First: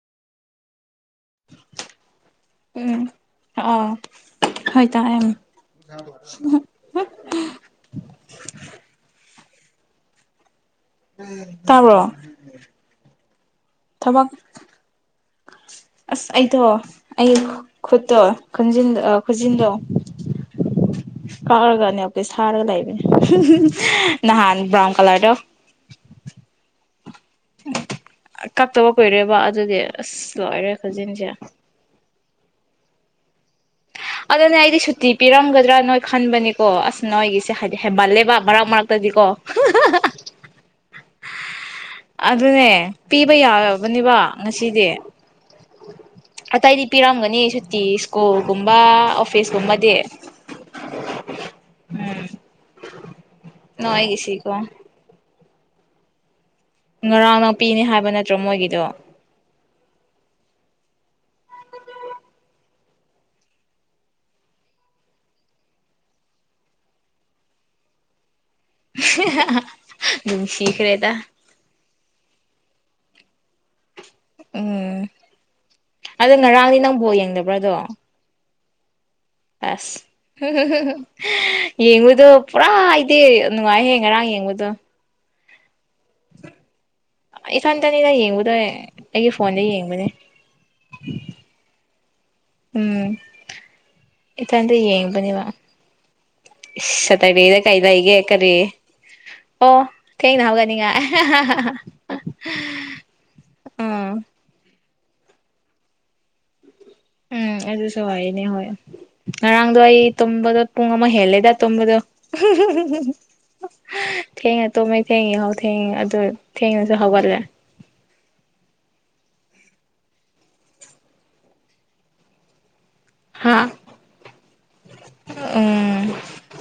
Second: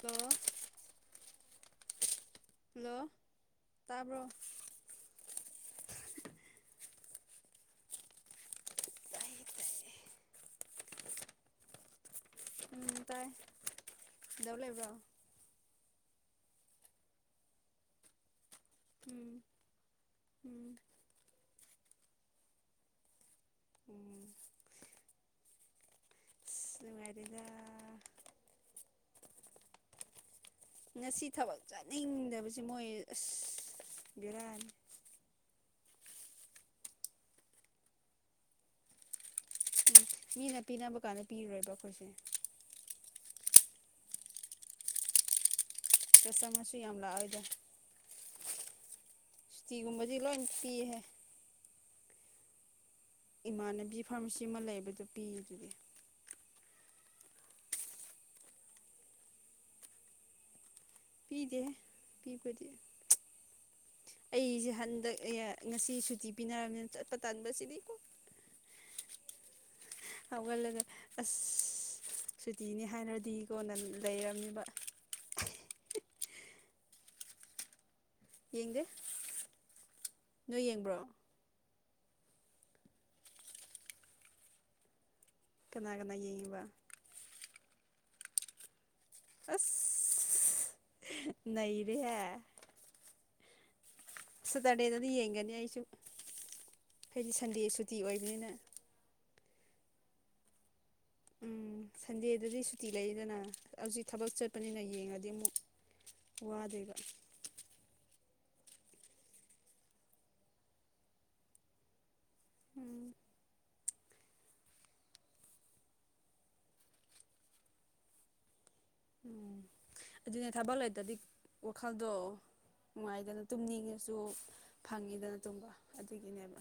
ꯇꯣ ꯎꯝ ꯑꯥꯎ ꯇꯥꯕ꯭ꯔꯣ ꯍꯣꯏ ꯇ ꯑ [unintelligible] ꯇꯥꯏꯌꯦ ꯇꯥꯏꯌꯦ ꯇꯥꯕ꯭ꯔꯣ ꯎꯝ ꯊꯕꯛ ꯇꯥꯏꯗꯕ ꯂꯩꯕ꯭ꯔꯣ ꯑꯁ ꯑꯩꯗꯣ ꯑꯩ ꯈꯨꯠꯇꯣ ꯈꯟꯖꯤꯟ ꯎꯝ ꯈꯨꯟꯖꯤꯟꯂꯣ ꯎꯝ ꯀꯥꯔꯒꯅꯦ ꯑꯣꯦ ꯁꯥꯔꯒ ꯂꯩꯕꯅꯦ ꯎꯝ ꯅꯍꯥꯟ ꯕ꯭ꯔꯥꯎꯟ ꯀꯂꯔꯗꯣ ꯑꯗꯨ ꯃꯥꯔꯦ ꯀꯛꯇꯕ ꯀꯨꯏꯔꯦꯕ ꯑꯗꯨꯗꯤ ꯑꯁ ꯂꯣꯏꯔꯦ ꯉꯁꯤ ꯈꯨꯖꯤꯟꯁꯦ ꯊꯕꯛ ꯆꯠꯅꯤꯡꯗꯕ ꯁꯤ ꯃꯣꯏ ꯑꯗꯨꯅꯦ ꯕꯦꯔꯥꯅꯤ ꯑꯩꯗꯤ ꯁꯨꯇꯤ ꯄꯤꯔꯝꯒꯗ꯭ꯔꯥ ꯅꯣꯏ ꯈꯟꯕꯅꯤꯀꯣ ꯑꯁ ꯅꯣꯏꯒꯤꯁꯦ ꯍꯥꯏꯗꯤ ꯍꯦꯟꯃꯜꯂꯦꯕ ꯃꯔꯛ ꯃꯔꯛꯇꯗꯤ ꯀꯣ ꯎꯝ ꯃꯤꯅꯦ ꯑꯗꯨ ꯑꯗꯨꯅꯦ ꯄꯤꯕ ꯌꯥ ꯐꯕꯅꯤꯕ ꯉꯁꯤꯗꯤ ꯀꯁꯇꯃꯔꯁꯨ ꯑꯇꯩꯗꯤ ꯌꯥꯝ ꯂꯥꯛꯑꯣꯏꯗ ꯄꯤꯔꯝꯒꯅꯤ ꯁꯨꯇꯤ ꯁ꯭ꯀꯨꯜꯒꯨꯝꯕ ꯑꯣꯐꯤꯁ ꯀꯨꯝꯕꯗꯤ ꯁꯨꯇꯤꯒꯨꯝꯕꯗꯤ ꯂꯣꯏ ꯄꯤꯍꯦ ꯎꯝ ꯏꯃꯥꯟꯅꯕꯤ ꯐꯥꯔꯃꯥꯁꯤ ꯅꯣꯏꯒꯤꯁꯤꯀꯣ ꯑꯃ ꯂꯩꯕꯗꯨ ꯄꯤ [unintelligible] ꯉꯔꯥꯡ ꯅꯥꯄꯤꯅꯤ ꯍꯥꯏꯕ ꯅꯠꯇ꯭ꯔꯣ ꯃꯣꯏꯒꯤꯗꯣ ꯄꯤꯗꯦ ꯄꯤꯕꯗꯤ ꯑꯩꯁꯦ ꯍꯟꯗꯛ ꯉꯁꯤ ꯁꯨꯇꯤ ꯄꯤꯅꯔꯕꯅꯤꯅ ꯆꯠꯄ ꯇꯥꯟꯕꯕꯁꯤꯗꯤ ꯀ ꯑꯗꯨꯝ ꯁꯤꯤꯈꯔꯦ ꯇ ꯑꯁ ꯁꯨꯇꯤꯅꯤ ꯍꯥꯏꯅꯔꯗꯤꯀꯣꯟꯅ ꯂꯩꯔꯝꯃꯤꯕ ꯎꯝ ꯑꯗꯣ ꯉꯔꯥꯡꯅꯤ ꯅꯪꯐꯥꯎ ꯌꯦꯡꯗꯕ꯭ꯔꯥꯗꯣ ꯌꯦꯒ ꯑꯁ ꯌꯦꯉꯗꯨ ꯄꯨꯔꯥ ꯍꯥꯏꯗꯦ ꯅꯨꯡꯉꯥꯏꯍꯌꯦꯦ ꯉꯔꯥꯡ ꯌꯦꯡꯕꯗꯣ ꯀꯅꯥ ꯀꯅꯥ ꯌꯦꯉꯕ ꯏ ꯐꯟ ꯇꯅꯤꯗ ꯌꯦꯡꯉꯨꯗꯣꯏ ꯑꯩꯒꯤ ꯐꯣꯟꯗ ꯌꯦꯡꯕꯅꯦ ꯕꯤꯍꯥ ꯎꯝ ꯏꯊꯟꯇ ꯁꯇꯔꯗꯦꯗꯗꯤ ꯌꯦꯡꯕꯅꯦꯕ ꯌꯦꯡꯒꯅꯤ ꯑꯩꯁꯨ ꯍꯥꯏꯗꯤ ꯁꯇꯔꯗꯦꯗ ꯁꯟꯗꯦ ꯀꯩ ꯁꯨꯇꯤ ꯂꯩꯒꯦ ꯑꯣꯏꯕꯅꯤꯅ ꯀꯔꯤ ꯑꯣ ꯊꯦꯡꯅ ꯍꯧꯒꯅꯤꯉ ꯑꯦ ꯎꯝ ꯁꯟꯗꯦꯗꯗꯤ ꯁꯨꯇꯤ ꯂꯩꯗꯅ ꯍꯧꯖꯤꯛ ꯎꯝ ꯊꯕꯛ ꯆꯠꯄꯅꯤꯅ ꯌꯦꯡꯉꯗꯤ ꯑꯃꯨꯛ ꯋꯥꯗꯦꯒ ꯎꯝ ꯑꯗꯨꯁꯨ ꯋꯥꯔꯤꯅꯦ ꯍꯣꯏ ꯉꯔꯥꯡꯗꯣ ꯑꯩ ꯇꯣꯝꯕꯗ ꯄꯨꯡ ꯑꯃ ꯍꯦꯜꯂꯦꯗ ꯇꯣꯝꯕꯗ ꯎꯝ [inaudible] ꯊꯦꯡꯉ ꯇꯨꯝꯃꯦꯩ ꯊꯦꯡꯉꯤ ꯍꯥꯎ ꯊꯦꯡꯉ ꯑꯗꯨ ꯊꯦꯡꯉꯁꯨ ꯍꯧꯒꯠꯂꯦ ꯎꯝ ꯑꯗꯨꯅꯦ ꯊꯕꯛ ꯂꯩꯇꯗꯤ ꯋꯥꯈꯜꯗꯣ ꯅꯨꯡꯉꯥꯏꯗꯅ ꯍꯥ ꯇꯨꯝꯅꯤꯡꯉꯁꯨ ꯐꯪꯉꯤꯗꯅ ꯇꯨꯝꯕ ꯎꯝ ꯑꯗꯨꯒꯤꯅꯦꯕ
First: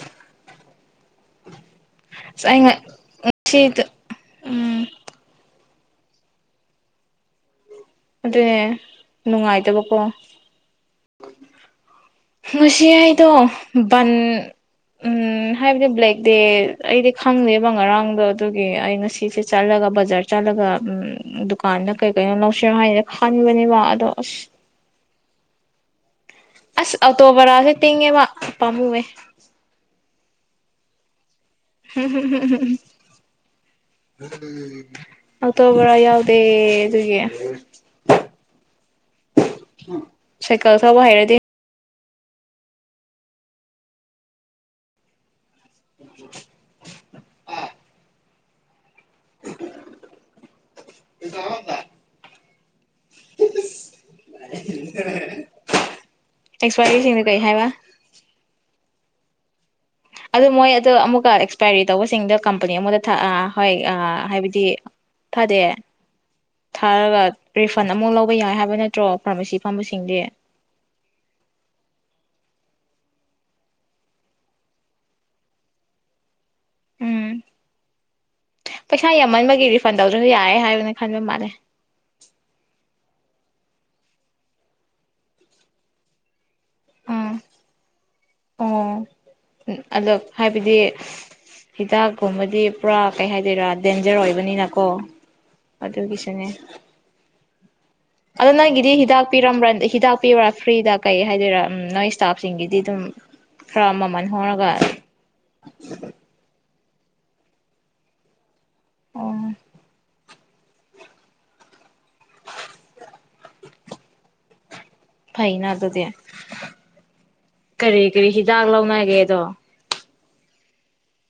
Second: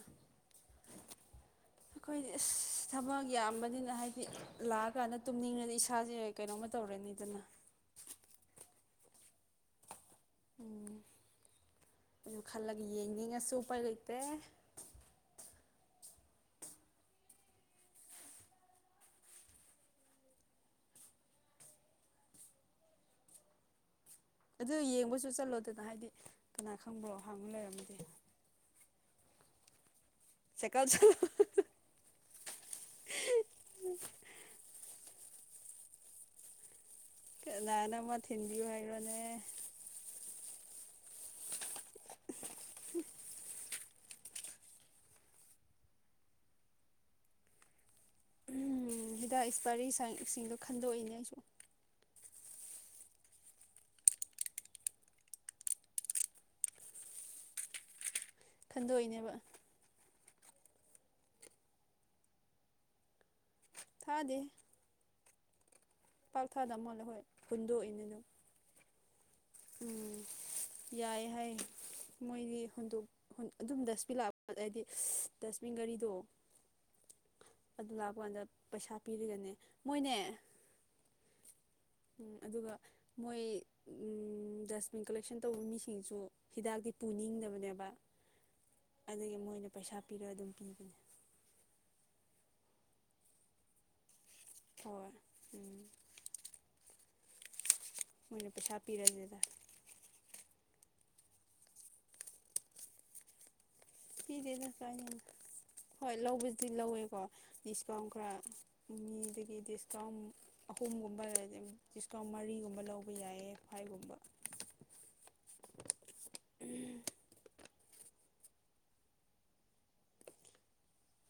ꯑꯩꯈꯣꯏꯗꯤ ꯑꯁ ꯑꯩ ꯊꯕꯛ ꯉꯁꯤꯗ ꯌꯥꯝꯕꯅꯤꯅ ꯍꯥꯏꯕꯗꯤ ꯎꯝ ꯂꯥꯛꯑꯀꯥꯟꯗ ꯇꯨꯝꯅꯤꯡꯉꯗꯤ ꯏꯁ ꯊꯥꯁꯦ ꯀꯩꯅꯣꯝꯃ ꯇꯧꯔꯦꯅꯤ ꯗꯅ ꯑꯗꯨꯅꯦ ꯅꯨꯡꯉꯥꯏꯇꯕꯀꯣ ꯎ ꯉꯁꯤ ꯑꯩꯗꯣ ꯕꯟ ꯎ ꯍꯥꯏꯕꯗꯤ ꯄꯕ꯭꯭ꯂꯦꯛ ꯗꯦ ꯑꯩꯗꯤ ꯈꯪꯗꯦꯕ ꯉꯔꯥꯡꯗꯣ ꯑꯗꯨꯒꯤ ꯑꯩꯅ ꯁꯤꯁꯦ ꯆꯠꯂꯒ ꯕꯖꯥꯔ ꯆꯠꯂꯒ ꯗꯨꯀꯥꯟꯗ ꯀꯩ ꯀꯩꯅꯣ ꯂꯧꯁꯤꯔꯣ ꯍꯥꯏꯅ ꯈꯟꯕꯅꯦꯕ ꯑꯗꯣ ꯑꯁ ꯑꯗꯨ ꯌꯦꯡꯕꯁꯨ ꯆꯠꯂꯣꯗꯅ ꯍꯥꯏꯗꯤ ꯀꯅꯥ ꯑꯁ ꯈꯪꯕ꯭ꯔꯣ ꯍꯥꯡꯕ ꯑꯇꯣꯕꯔꯥꯁꯦ ꯂꯩꯔꯝꯃꯗꯤ ꯇꯦꯡꯦ ꯃꯥꯄꯥꯥꯝꯃꯨꯦ [inaudible] ꯆꯀꯥꯎꯁꯨꯣ ꯍꯝ ꯍꯝꯝ ꯍꯝ ꯑꯇꯣꯕ꯭ꯔ ꯌꯥꯎꯗꯦ ꯑꯗꯨꯒꯤ ꯂꯅꯥꯅ ꯑꯃ ꯍꯤꯟꯗꯤ ꯍꯥꯏꯒꯅꯦ ꯁꯥꯏꯀꯜ ꯊꯕ ꯍꯩꯔꯗꯤ ꯑ ꯎꯝ ꯍꯤꯗꯥꯛ ꯏꯁꯄꯔꯤ ꯁꯥꯏꯁꯤꯡꯗꯣ ꯈꯟꯗꯣꯛꯏꯅꯦ ꯑꯩꯁꯨ ꯑꯦꯛꯁꯄꯥꯔꯠꯒꯤꯁꯤꯡꯅ ꯀꯩ ꯍꯥꯏꯕ ꯁꯟꯗꯣꯛꯅꯦꯕ ꯑꯗꯨ ꯃꯣꯏ ꯑꯗꯣ ꯑꯃꯨꯛꯀ ꯑꯦꯛꯁꯄꯥꯏꯔꯤ ꯇꯧꯕꯁꯤꯡꯗꯣ ꯀꯝꯄꯅꯤ ꯑꯃꯨꯗ ꯊꯛꯑ ꯍꯣꯏ ꯊꯥꯗꯦ ꯍꯥꯏꯕꯗꯤ ꯐꯗꯦ ꯄꯥꯛ ꯊꯥꯗꯕ ꯃꯥꯜꯂꯦ ꯍꯣꯏ ꯊꯥꯔꯒ ꯔꯤꯐꯟ ꯍꯨꯟꯗꯣꯛꯏꯅꯦ ꯑꯃꯨꯛ ꯑꯗꯨꯝ ꯂꯧꯕ ꯌꯥꯏ ꯍꯥꯏꯕ ꯅꯠꯇ ꯁ꯭ꯔꯣꯞ ꯎꯝ ꯌꯥꯏ ꯍꯥꯏ ꯃꯣꯏꯒꯤ ꯍꯨꯟꯗꯣꯛ ꯑꯗꯨꯝ ꯗꯁꯕꯤꯟ ꯂꯥꯛꯄ ꯍꯥꯏꯗꯤ ꯗꯁꯕꯤꯟ ꯒꯥꯔꯤꯗꯣ ꯎꯝ ꯑꯗꯨ ꯂꯥꯛꯄꯥꯟꯗ ꯄꯩꯁꯥ ꯌꯥꯝꯃꯟꯕꯒꯤ ꯔꯤꯐꯟ ꯇꯧꯗ꯭ꯔꯁꯨ ꯌꯥꯔꯦ ꯍꯥꯏꯕꯅ ꯈꯟꯕ ꯃꯥꯜꯂꯦ ꯑꯗꯨꯒ ꯃꯣꯏ ꯗꯁꯕꯤꯟ ꯀꯂꯦꯛꯁꯟ ꯇꯧꯕ ꯃꯤꯁꯤꯡꯁꯨ ꯍꯤꯗꯥꯛꯇꯤ ꯎꯝ ꯄꯨꯅꯤꯡꯗꯕꯅꯦꯕ ꯑꯣ ꯑꯗꯨꯗꯒꯤ ꯃꯣꯏꯅ ꯄꯩꯁꯥ ꯑꯗꯣ ꯄꯤꯔꯒ ꯑꯗꯨꯝ ꯄꯤꯕꯅꯦ ꯗꯤ ꯄꯨꯔꯥ ꯀꯩ ꯍꯥꯏꯗꯣꯏꯔꯥ ꯗꯦꯟꯖꯔ ꯑꯣꯏ ꯅꯀꯣ ꯍꯣꯏ ꯎꯝ ꯑꯗꯨ ꯑꯗꯨꯒꯤꯁꯅꯦ ꯃꯣꯏꯅ ꯑꯗꯨꯗ ꯅꯪ ꯄꯩꯁꯥ ꯏꯗꯤ ꯍꯤꯗꯥꯛ ꯄꯤꯔꯁꯤꯗ ꯄꯤꯔꯝꯕ꯭ꯔ ꯍꯤꯗꯥꯛ ꯄꯤꯕ꯭ꯔꯥ ꯐꯔꯤꯗꯥꯛ ꯀꯩ ꯍꯥꯏꯗꯣꯏꯔꯥ ꯎ ꯅꯣꯏ ꯏꯁꯇꯥꯞꯁꯤꯡꯒꯤꯗꯤ ꯑꯗꯨꯝ ꯈꯔ ꯃꯃꯜ ꯄꯤꯗꯦꯅ ꯍꯣꯡꯉꯒ ꯆꯅꯤ ꯍꯣꯏ ꯂꯧꯕꯁ ꯁꯤ ꯂꯧꯋꯦꯀꯣ ꯗꯤꯁꯀꯥꯎꯟ ꯈꯔ ꯑꯣ ꯃꯤꯗꯒꯤꯗꯤ ꯏꯁꯇꯥꯝ ꯑꯍꯨꯝꯒꯨꯝꯕ ꯗꯤꯁꯀꯥꯎꯟ ꯃꯔꯤꯒꯨꯝꯕ ꯂꯧꯕ ꯌꯥꯏꯌꯦ ꯈ꯭ꯋꯥꯏꯒꯨꯝꯕ ꯐꯩꯩꯅ ꯑꯗꯨ ꯑꯗꯨꯗꯤ ꯀꯔꯤ ꯀꯔꯤ ꯍꯤꯗꯥꯛ ꯂꯧꯅꯒꯦꯗꯣ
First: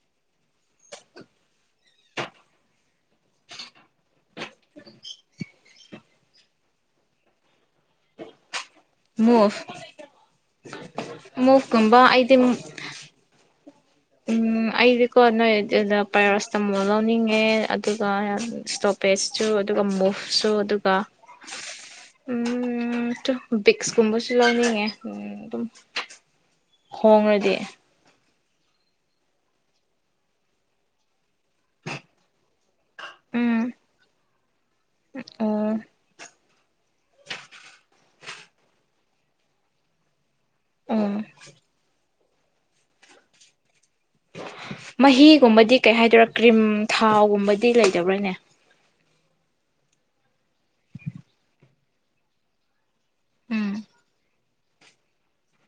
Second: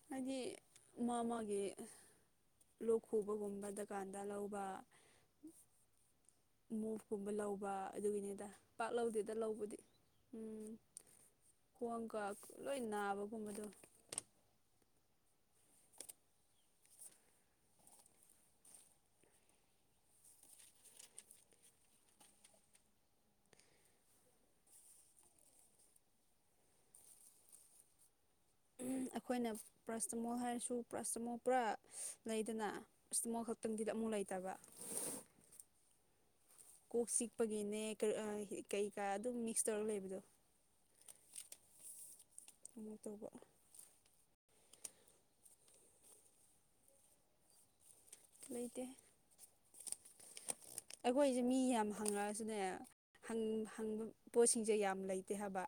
ꯍꯥꯏꯗꯤ ꯃꯥ ꯃꯥꯒꯤ ꯂꯣꯛ ꯈꯨꯕꯒꯨꯝꯕ ꯗꯨꯀꯥꯟꯗ ꯂꯧꯕ ꯃꯣꯞꯀꯨꯝꯕ ꯂꯧꯕ ꯑꯗꯨꯒꯤꯅꯤꯗ ꯄꯥꯛ ꯂꯧꯗꯦꯗ ꯃꯨꯚ ꯂꯧꯕꯗꯤ ꯎꯝ ꯃꯨꯚꯀꯨꯝꯕ ꯈꯣꯡꯒ ꯑꯩꯗꯤ ꯂꯣꯏ ꯅꯥꯕꯒꯨꯝꯕꯗꯣ ꯎꯝ ꯑꯩꯗꯤꯀꯣ ꯅꯣꯏ ꯄꯦꯔꯔꯁ ꯇ ꯂꯧꯅꯤꯡꯉꯦ ꯑꯗꯨꯒ ꯏꯁꯇꯣꯄꯦꯁꯁꯨ ꯑꯗꯨꯒ ꯃꯨꯐꯁꯨ ꯑꯗꯨꯒ ꯎ ꯕꯤꯛꯁꯀꯨꯝꯕꯁꯨ ꯂꯧꯅꯤꯡꯉꯦ ꯑꯗꯨꯝ ꯍꯣꯡꯡꯂꯗꯤ ꯑꯩꯈꯣꯏꯅ ꯄ꯭ꯔꯁꯇꯃꯣꯜ ꯍꯥꯏꯔꯁꯨ ꯄ꯭ꯔꯁꯇꯃꯣꯜ ꯄꯨꯔꯥ ꯂꯩꯗꯅ ꯄ꯭ꯔꯥꯁꯇꯃꯣꯜ ꯎꯝ ꯈꯛꯇꯪꯗꯤꯗ ꯑꯃꯨꯛ ꯂꯩꯇꯕ ꯑꯣ ꯀꯣꯛ ꯆꯤꯛꯄꯒꯤꯅꯦ ꯀꯩꯀꯥ ꯑꯗꯨꯝ ꯃꯤꯛꯁ ꯇꯧꯔꯒ ꯂꯩꯕꯗꯣ ꯑꯥ ꯇꯧꯕ ꯃꯍꯤꯒꯨꯝꯕꯗꯤ ꯀꯩ ꯍꯥꯏꯗꯣꯏꯔꯥ ꯀ꯭ꯔꯤꯝ ꯊꯥꯎꯒꯨꯝꯕꯗꯤ ꯂꯩ ꯖꯕ꯭ꯔꯅꯦ ꯂꯩꯇꯦ ꯑꯩꯈꯣꯏꯁꯦ ꯃꯤ ꯌꯥꯝ ꯍꯪꯉꯛꯑꯁꯨꯅꯦ ꯎꯝ ꯍꯪꯕ ꯄꯣꯠꯁꯤꯡꯁꯦ ꯌꯥꯝ ꯂꯩꯇꯦ ꯍꯥꯏꯕ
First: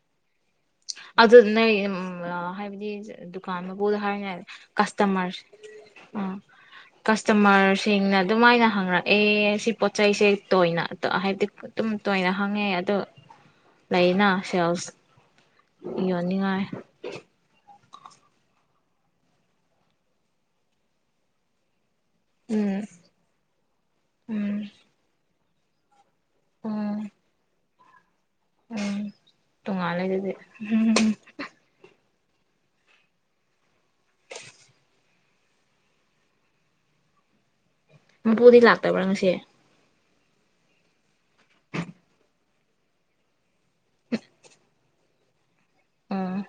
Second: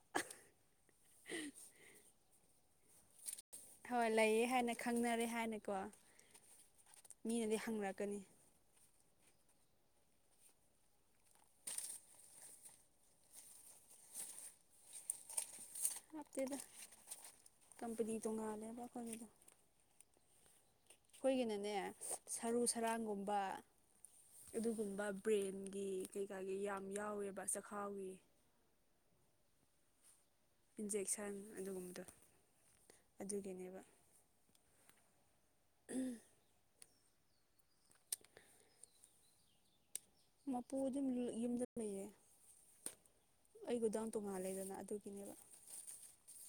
ꯑꯗꯨꯅ ꯍꯥꯏꯕꯗꯤ ꯗꯨꯀꯥꯟ ꯃꯕꯨꯗ ꯍꯣꯏ ꯍꯥꯏꯅꯦ ꯂꯩꯌꯦ ꯍꯥꯏꯅ ꯈꯪꯅꯔꯦ ꯀꯁꯇꯃꯔꯁꯦ ꯍꯥꯏꯅꯀꯣ ꯑ ꯃꯤꯅꯗꯤ ꯀꯁꯇꯃꯔꯁꯤꯡꯅ ꯍꯪꯔꯛꯀꯅꯤ ꯑꯗꯨꯝꯥꯏꯅ ꯍꯪꯉꯛꯦ ꯑꯦ ꯁꯤ ꯄꯣꯠꯆꯩꯁꯦ ꯇꯣꯏꯅ ꯍꯥꯏꯕꯗꯤ ꯑꯗꯨꯝ ꯇꯣꯏꯅ ꯍꯪꯉꯦ ꯑꯗꯣ ꯂꯩꯅ ꯁꯦꯜꯁ ꯍꯥꯞꯇꯦꯗ ꯌꯣꯅꯤꯡꯉꯥꯏ ꯀꯝꯄꯅꯤ ꯇꯣꯡ ꯉ ꯂꯦꯕ ꯀꯗ ꯑꯈꯣꯏꯒꯤꯅꯅꯦ ꯁꯔꯨ ꯎꯝ ꯁꯔꯥꯡꯒꯨꯝꯕ ꯎꯝ ꯑꯗꯨꯒꯨꯝꯕ ꯕ꯭ꯔꯦꯟ ꯒꯤ ꯀꯩꯀꯥꯒꯤ ꯌꯥꯝ ꯎꯝ ꯌꯥꯎꯋꯦꯕ ꯆ ꯈꯥꯎꯋꯏ ꯎꯝ ꯇꯨꯡꯉꯂ ꯑꯗꯨꯗꯤ ꯏꯟꯖꯦꯛꯁꯟ ꯑꯗꯨꯒꯨꯝꯕꯗꯣ ꯑꯗꯨꯒꯤꯅꯦꯕ ꯎꯝ ꯄꯨꯗꯤ ꯂꯥꯛꯇꯕ꯭ꯔꯥ ꯉꯁꯦ ꯃꯄꯣ ꯑꯗꯨꯝ ꯌꯨꯝꯗ ꯂꯩ ꯑꯩ ꯗꯥꯎꯟ ꯇꯣꯡꯉꯥꯜꯂꯦꯗꯅ ꯑꯗꯨ ꯀꯅꯦꯔ ꯑꯥ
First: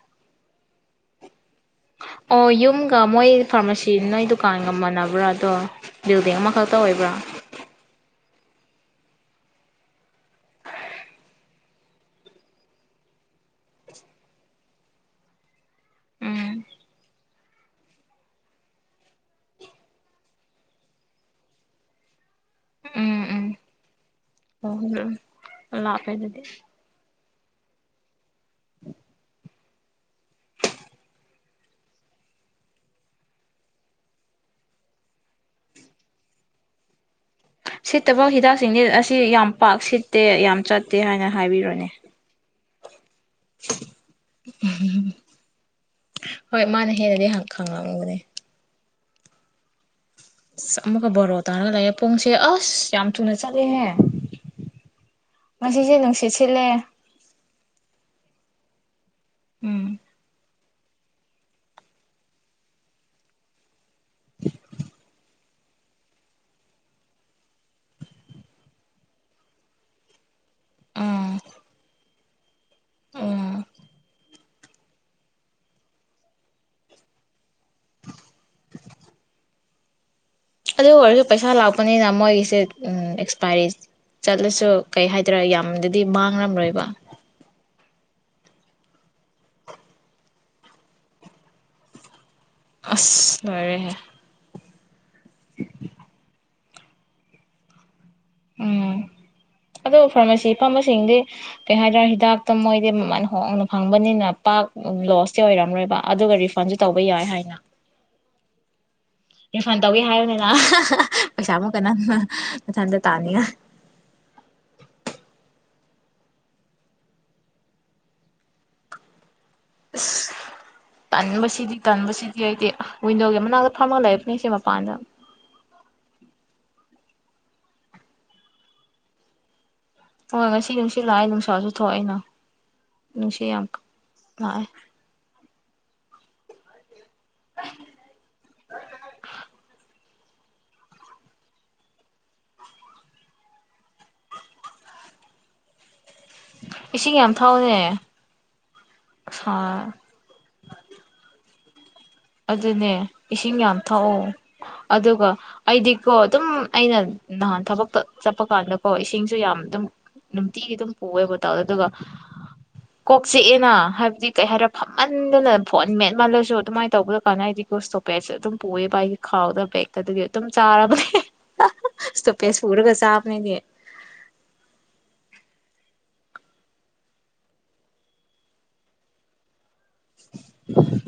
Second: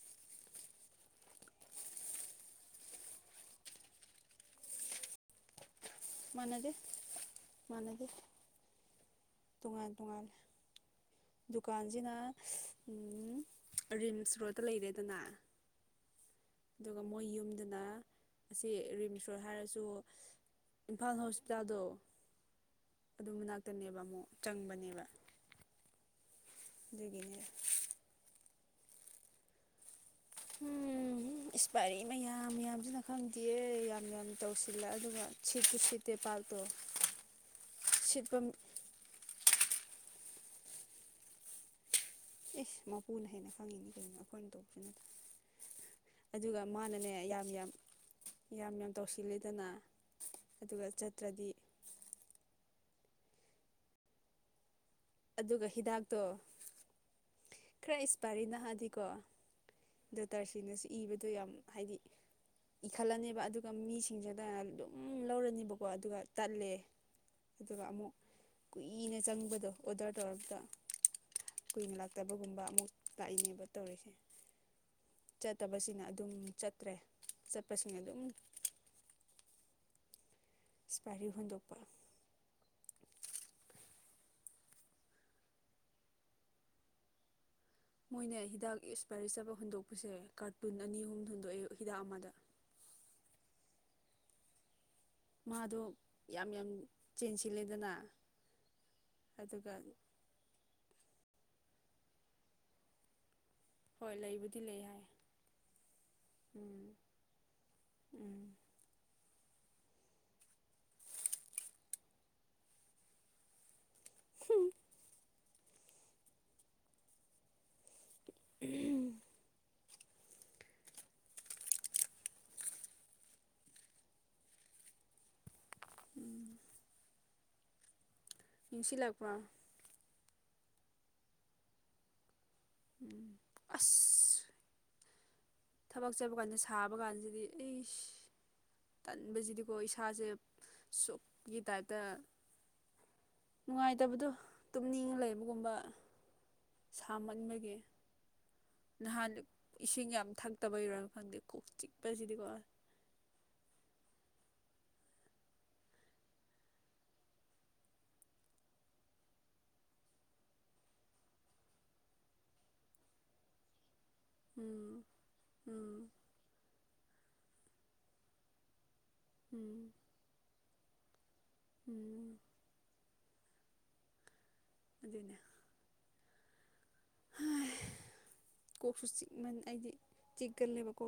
ꯑꯣ ꯌꯨꯝꯒ ꯃꯣꯏ ꯐꯥꯔꯃꯥꯁꯤ ꯅꯣꯏ ꯗꯨꯀꯥꯟꯒ ꯃꯥꯟꯅꯕ꯭ꯔꯥ ꯑꯗꯣ ꯕꯤꯜꯗꯤꯡ ꯃꯥꯟꯅꯗꯦ ꯑꯃꯈꯛꯇ ꯑꯣꯏꯕ꯭ꯔꯥ ꯃꯥꯟꯅꯗꯦ ꯇꯣꯉꯥꯟ ꯇꯣꯉꯥꯟ ꯗꯨꯀꯥꯟꯁꯤꯅ ꯔꯤꯝꯁ ꯔꯣꯠꯇ ꯂꯩꯔꯦꯗꯅ ꯎꯝ ꯑꯗꯨꯒ ꯃꯣꯏ ꯌꯨꯝꯗꯅ ꯑꯁꯤ ꯔꯤꯝꯁ ꯔꯣꯗ ꯍꯥꯏꯔꯁꯨ ꯏꯝꯐꯥꯜ ꯍꯣꯁꯄꯤꯇꯥꯜꯗꯣ ꯎꯝ ꯑꯗꯨ ꯎꯝ ꯃꯅꯥꯛꯇꯅꯦꯕ ꯑꯃꯨꯛ ꯑꯣ ꯆꯪꯕꯅꯦꯕ ꯂꯥꯞꯄꯦ ꯑꯥꯗꯨꯗꯤ ꯗꯗꯒꯤꯅꯦ ꯎꯝ ꯏꯁꯄꯥꯏꯔꯤ ꯃꯌꯥꯝ ꯌꯥꯝꯌꯥꯝꯁꯤꯅ ꯈꯪꯗꯦꯌꯦ ꯌꯥꯝ ꯌꯥꯝ ꯇꯧꯁꯤꯜꯂ ꯑꯗꯨꯒ ꯁꯤꯠꯇꯨ ꯁꯤꯠꯇꯦ ꯄꯥꯇꯣ ꯁꯤꯠꯇꯕ ꯍꯤꯗꯥꯛꯁꯤꯡꯗꯤ ꯑꯁꯤ ꯌꯥꯝ ꯄꯥꯛ ꯁꯤ ꯠꯇꯦ ꯌꯥꯝ ꯆꯠꯇꯦ ꯍꯥꯏꯅ ꯍꯥꯏꯕꯤꯔꯣꯅꯦ ꯏꯁꯃ ꯍꯨꯅ ꯍꯦꯟꯅ ꯐꯪꯉꯤꯅꯤ ꯀꯩꯒꯤꯅꯣ ꯑꯩꯈꯣꯏꯅ ꯇꯧꯕꯁꯨ ꯅꯠꯇ ꯑꯗꯨꯒ ꯍꯣꯏ ꯃꯥꯅ ꯃꯥꯅꯅꯦ ꯍꯦꯟꯅꯗꯤ ꯌꯥꯝ ꯌꯥꯝ ꯈꯪꯂꯝꯒꯅꯤ ꯌꯥꯝ ꯌꯥꯝ ꯇꯧꯁꯤꯜꯂꯤꯗꯅ ꯑꯗꯨꯒ ꯑꯃꯀ ꯕꯥꯔꯣ ꯆꯠꯇ꯭ꯔꯗꯤ ꯄꯨꯡꯁꯦ ꯑꯁ ꯌꯥꯝ ꯊꯨꯅ ꯆꯠꯂꯦꯍꯦ ꯑꯗꯨꯒ ꯉꯁꯤꯁꯦ ꯍꯤꯗꯥꯛꯇꯣ ꯅꯨꯡꯁꯤꯠ ꯁꯤꯠꯂꯦ ꯈꯔ ꯏꯁ ꯄꯔꯤꯅ ꯆꯗꯤꯀꯣ ꯎꯝ ꯗꯨꯇꯁꯤ ꯁꯤꯅꯁꯨ ꯏꯕꯗꯣ ꯌꯥꯝ ꯍꯥꯏꯗꯤ ꯏꯈꯠꯂꯅꯦꯕ ꯑꯗꯨꯒ ꯃꯤ ꯁꯤꯡꯖꯗ ꯑꯗꯨꯝ ꯂꯧꯔꯅꯤ ꯕꯀꯣ ꯑꯗꯨꯒ ꯇꯠꯂꯦ ꯑꯗꯨꯒ ꯑꯃꯨꯛ ꯀꯨꯏꯅ ꯆꯪꯕꯗꯣ ꯑꯣꯗ ꯇ ꯑꯣꯏꯔꯗ ꯎꯝ ꯀꯨꯣꯏꯕ ꯂ ꯇꯕꯒꯨꯝꯕ ꯑꯃꯨꯛ ꯎꯝ ꯂꯥꯛꯏꯅꯦꯕ ꯇꯧꯔꯤꯁꯦ ꯆꯠꯇꯕꯁꯤꯅ ꯑꯗꯨꯝ ꯆꯠꯇ꯭ꯔꯦ ꯆꯠꯄꯁꯤꯡꯅ ꯑꯗꯨꯝ ꯑꯗꯨ ꯏꯁꯄꯥꯏꯔꯤ ꯑꯣꯏꯔꯁꯨ ꯄꯩꯁꯥ ꯍꯨꯟꯗꯣꯛꯄ ꯂꯥꯛꯄꯅꯤꯅ ꯃꯣꯏꯒꯤꯁꯦ ꯎꯝ ꯑꯦꯛꯁꯄꯥꯏꯔꯤ ꯆꯠꯂꯁꯨ ꯀꯩ ꯍꯥꯏꯗꯣꯢꯅꯣ ꯌꯥꯝꯗꯗꯤ ꯃꯥꯡꯔꯝꯔꯣꯏꯕ ꯃꯣꯏꯅ ꯍꯤꯗꯥꯛ ꯏꯁꯄꯥꯏꯔꯤ ꯆꯠꯄ ꯍꯨꯟꯗꯣꯛꯄꯁꯦ ꯀꯥꯔꯇꯨꯟ ꯑꯅꯤ ꯑꯍꯨꯝ ꯍꯨꯟꯗꯣꯛꯑꯦ ꯍꯤꯗꯥꯛ ꯑꯃꯗ ꯑꯁ ꯂꯣꯏꯔꯦꯍꯦ ꯃꯥꯗꯣ ꯌꯥꯝ ꯌꯥꯝ ꯆꯦꯟꯁꯤꯜꯂꯦꯗꯅ ꯎꯝ ꯑꯗꯨꯒ ꯑꯗꯨ ꯐꯥꯔꯃꯥꯁꯤ ꯐꯝꯕꯁꯤꯡꯗꯤ ꯀꯩ ꯍꯥꯏꯇꯥꯔꯣ ꯍꯤꯗꯥꯛꯇ ꯃꯣꯏꯗꯤ ꯃꯃꯜ ꯍꯣꯡꯅ ꯍꯣꯏ ꯐꯪꯕꯅꯤꯅ ꯂꯩꯕꯨꯗꯤ ꯄꯥꯛ ꯂꯩ ꯍꯥꯏ ꯂꯣꯁꯇꯤ ꯑꯣꯏꯔꯝꯔꯣꯏꯕ ꯑꯗꯨꯒ ꯔꯤꯐꯟꯁꯨ ꯎꯝ ꯇꯧꯕ ꯌꯥꯏ ꯍꯥꯏꯅ ꯎꯝ ꯔꯤꯐꯟ ꯇꯧꯋꯤ ꯍꯥꯏꯕꯅꯤꯅ ꯄꯩꯁꯥꯃꯨꯛ ꯀꯟꯅꯟꯅ ꯃꯊꯟꯗ ꯇꯥꯅꯤꯉꯥꯢ ꯎꯝ ꯑꯁ ꯇꯟꯕꯁꯤꯗꯤ ꯇꯟꯕꯁꯤꯗꯤ ꯑꯩꯗꯤ ꯋꯤꯟꯗꯣꯒꯤ ꯃꯅꯥꯛꯇ ꯐꯝꯃ ꯂꯩ ꯐꯁꯦ ꯃꯄꯥꯟꯗ ꯎꯝ ꯁꯤꯂꯥꯛꯄꯣ ꯍꯣꯏ ꯉꯁꯤ ꯅꯨꯡꯁꯤꯠ ꯂꯥꯛꯑꯦ ꯅꯨꯡꯁꯥꯁꯨ ꯊꯣꯛꯑꯅ ꯎꯝ ꯁꯤꯌꯝ ꯀꯟ ꯑꯁ ꯂꯥꯛꯑꯦ ꯊꯕꯛ ꯆꯠꯄ ꯀꯥꯟꯗ ꯁꯥꯕ ꯀꯥꯟꯁꯤꯗꯤ ꯑꯩ ꯇꯟꯕꯁꯤꯗꯤꯀꯣ ꯏꯁꯥꯁꯦ ꯁꯨꯛꯀꯤ ꯇꯥꯏꯞꯇ ꯅꯨꯡꯉꯥꯏꯇꯕꯗꯣ ꯇꯨꯝꯅꯤꯡ ꯂꯩꯕꯒꯨꯝꯕ ꯏꯁꯤꯡ ꯌꯥꯝ ꯁꯥꯃꯟꯕꯒꯤ ꯊꯛꯎꯅꯦ ꯅꯍꯥꯟ ꯏꯁꯤꯡ ꯌꯥꯝ ꯊꯛꯇꯕꯩꯔ ꯈꯪꯗꯦ ꯀꯣꯛ ꯆꯤꯛꯄꯁꯤꯗꯤꯀꯣ ꯑꯗꯨꯅꯦ ꯏꯁꯤꯡ ꯌꯥꯝ ꯊꯛꯑꯣ ꯑꯗꯨꯒ ꯑꯩꯗꯤꯀꯣ ꯑꯗꯨꯝ ꯑꯩꯅ ꯅꯍꯥꯟ ꯊꯕꯛꯇ ꯆꯠꯄ ꯀꯥꯟꯗꯀꯣ ꯏꯁꯤꯡꯁꯨ ꯌꯥꯝ ꯑꯗꯨꯝ ꯅꯨꯡꯇꯤꯒꯤ ꯑꯗꯨꯝ ꯄꯨꯑꯦꯕꯇꯥꯎꯗꯣ ꯑꯗꯨꯒ ꯀꯣꯛ ꯆꯤꯛꯑꯦꯅ ꯍꯥꯏ ꯑꯗꯨꯗꯤ ꯀꯩ ꯍꯥꯏꯔ ꯎꯝ ꯐꯝꯃꯟꯗꯅ ꯐꯣꯟ ꯎꯝ ꯃꯦꯠꯃꯜꯂꯁꯨ ꯑꯗꯨꯃꯥꯏꯅ ꯀꯅ ꯍꯥꯏꯁꯨ ꯇꯣꯄꯦ ꯑꯗꯨꯝ ꯄꯨꯏꯑꯦꯕ ꯈꯥꯎꯗ ꯎꯝ ꯕꯦꯛꯇ ꯑꯗꯨꯗꯤ ꯑꯗꯨꯝ ꯆꯥꯔꯕꯅꯦ ꯎꯝ ꯁꯇꯣꯄꯦ ꯄꯨꯔꯒ ꯆꯥꯕꯅꯦ ꯑꯩꯗꯤ ꯑꯗꯨꯅꯦ ꯀꯣꯛꯁꯨ ꯆꯤꯛꯃꯟ ꯑꯩꯗꯤ ꯆꯤꯛꯀꯅꯦꯕꯀ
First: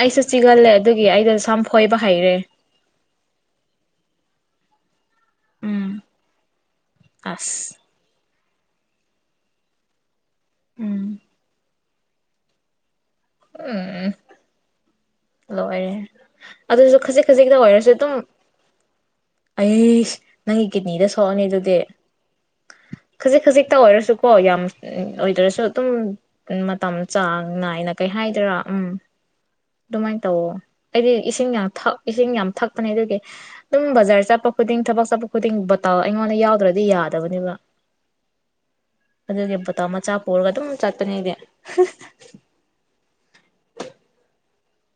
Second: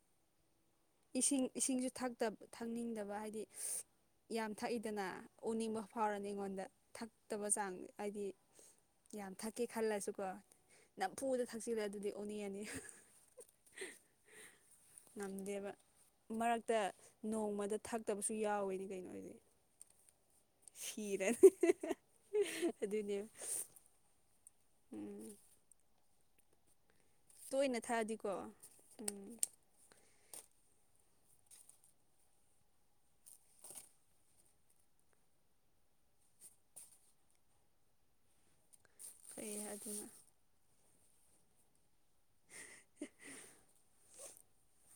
ꯑꯩꯁꯨ ꯆꯤꯒꯜꯂꯦ ꯑꯗꯨꯒꯤ ꯑꯩꯗꯣ ꯏꯁꯤꯡ ꯁꯝ ꯏꯁꯤꯡꯁꯨ ꯐꯣꯏꯕ ꯍꯩꯔꯦ ꯊꯛꯇꯕ ꯊꯛꯅꯤꯡꯗꯕ ꯍꯥꯏꯗꯤ ꯌꯥꯝ ꯊꯛꯏꯗꯅ ꯎꯅꯤꯡꯕ ꯎꯝ ꯐꯥꯎꯔꯅꯤ ꯑꯩꯉꯣꯟꯗ ꯊꯛꯇꯕ ꯑꯁ ꯆꯥꯡ ꯍꯥꯏꯗꯤ ꯌꯥꯝ ꯊꯛꯀꯦ ꯈꯜꯂꯁꯨꯀꯣ ꯎꯝ ꯅ ꯄꯨꯗ ꯊꯛꯁꯤꯂ ꯑꯗꯨꯗꯤ ꯑꯣꯅꯤ ꯑꯅꯤ ꯎꯝ ꯉꯝꯗꯦꯕ ꯂꯣꯏꯔꯦ ꯃꯔꯛꯇ ꯑꯗꯨꯁꯨ ꯈꯖꯤꯛ ꯈꯖꯤꯛꯇ ꯅꯣꯡꯃꯗ ꯑꯣꯏꯔꯁꯨ ꯑꯗꯨꯝ ꯊꯛꯇꯕꯁꯨ ꯌꯥꯎꯋꯦꯅꯦ ꯀꯩꯅꯣ ꯍꯥꯏꯗꯤ ꯑꯩ ꯅꯪꯒꯤ ꯀꯤꯠꯅꯤꯗ ꯁꯣꯛꯑꯅꯤ ꯑꯗꯨꯗꯤ ꯑꯗꯨꯅꯦ ꯈꯖꯤꯛ ꯈꯖꯤꯛꯇ ꯑꯣꯏꯔꯁꯨꯀꯣ ꯌꯥꯝ ꯎꯝ ꯑꯣꯏꯗ꯭ꯔꯁꯨ ꯑꯗꯨꯝ ꯎ ꯃꯇꯝ ꯆꯥꯡ ꯇꯣꯏꯅ ꯅꯥꯏꯅ ꯀꯩ ꯊꯛꯑꯗꯤꯀꯣ ꯍꯥꯏꯗꯔꯥ ꯎꯝ ꯑꯗꯨꯃꯥꯏꯅ ꯇꯧꯑꯣ ꯑꯩꯗꯤ ꯏꯁꯤꯡ ꯌꯥꯝ ꯏꯁꯤꯡ ꯌꯥꯝ ꯊꯛꯄꯅꯦ ꯑꯗꯨꯒꯤ ꯑꯗꯨꯝ ꯕꯖꯥꯔ ꯆꯠꯄ ꯈꯨꯗꯤꯡ ꯊꯕꯛ ꯆꯠꯄ ꯈꯨꯗꯤꯡ ꯕꯇꯥꯥꯎ ꯑꯩꯉꯣꯟꯗ ꯌꯥꯎꯗ꯭ꯔꯗꯤ ꯌꯥꯗꯕꯅꯦꯕ ꯐꯩꯌꯦ ꯑꯗꯨꯕ ꯑꯃ ꯑꯗꯨꯅ ꯆꯥꯄ ꯑꯣꯏꯔꯒ ꯑꯗꯨꯝ ꯆꯠꯄꯅꯤꯗꯦ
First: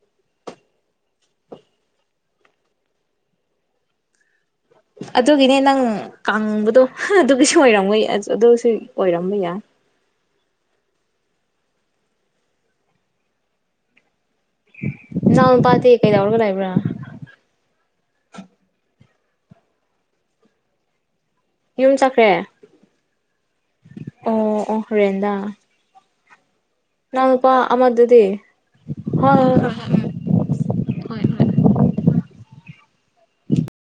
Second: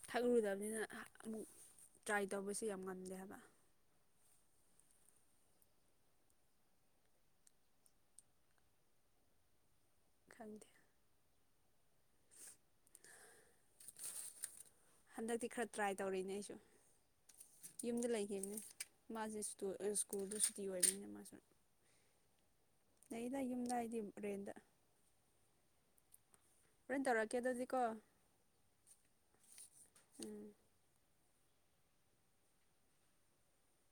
ꯊꯛꯂꯨꯗꯕꯅꯤꯅ ꯑꯃꯨꯛ ꯇ꯭ꯔꯥꯏ ꯇꯧꯕꯁꯨ ꯌꯥꯝ ꯉꯝꯗꯦ ꯍꯥꯏꯕ ꯑꯗꯨꯒꯤꯅꯦ ꯅꯪ ꯀꯪꯕꯗꯣ ꯑꯗꯨꯒꯤꯁꯨ ꯑꯣꯏꯔꯝ ꯑꯗꯨꯁꯨ ꯑꯣꯏꯔꯝꯕ ꯌꯥꯏ ꯈꯪꯗ ꯍꯟꯗꯛꯇꯤ ꯏꯅꯥꯎ ꯈꯔ ꯅꯨꯄꯥꯗꯤ ꯇ꯭ꯔꯥꯏ ꯇꯧꯔꯤꯛꯅꯦ ꯀꯩꯗꯧꯔꯒ ꯑꯩꯁꯨ ꯂꯩꯕ꯭ꯔꯥ ꯌꯨꯝꯗ ꯂꯩꯈꯤꯕꯅꯦ ꯃꯥꯁꯦ ꯁ꯭ꯨꯜ ꯁ꯭ꯀꯨꯜꯗꯨꯁꯨꯤ ꯑꯣꯏꯕꯅꯤꯅ ꯃꯥꯁꯨ ꯌꯨꯝ ꯆꯠꯈ꯭ꯔꯦ ꯂꯩꯗ ꯌꯨꯝꯗ ꯍꯥꯏꯗꯤ ꯔꯦꯟꯗ ꯑꯣ ꯑꯣ ꯔꯦꯟꯗꯥ ꯍꯣꯔꯦꯟ ꯇꯧꯔꯛꯀꯦ ꯅꯉꯄꯥ ꯑꯗꯨꯗꯤꯀꯣ ꯑꯃ ꯑꯗꯨꯗꯤ ꯍ ꯎꯝ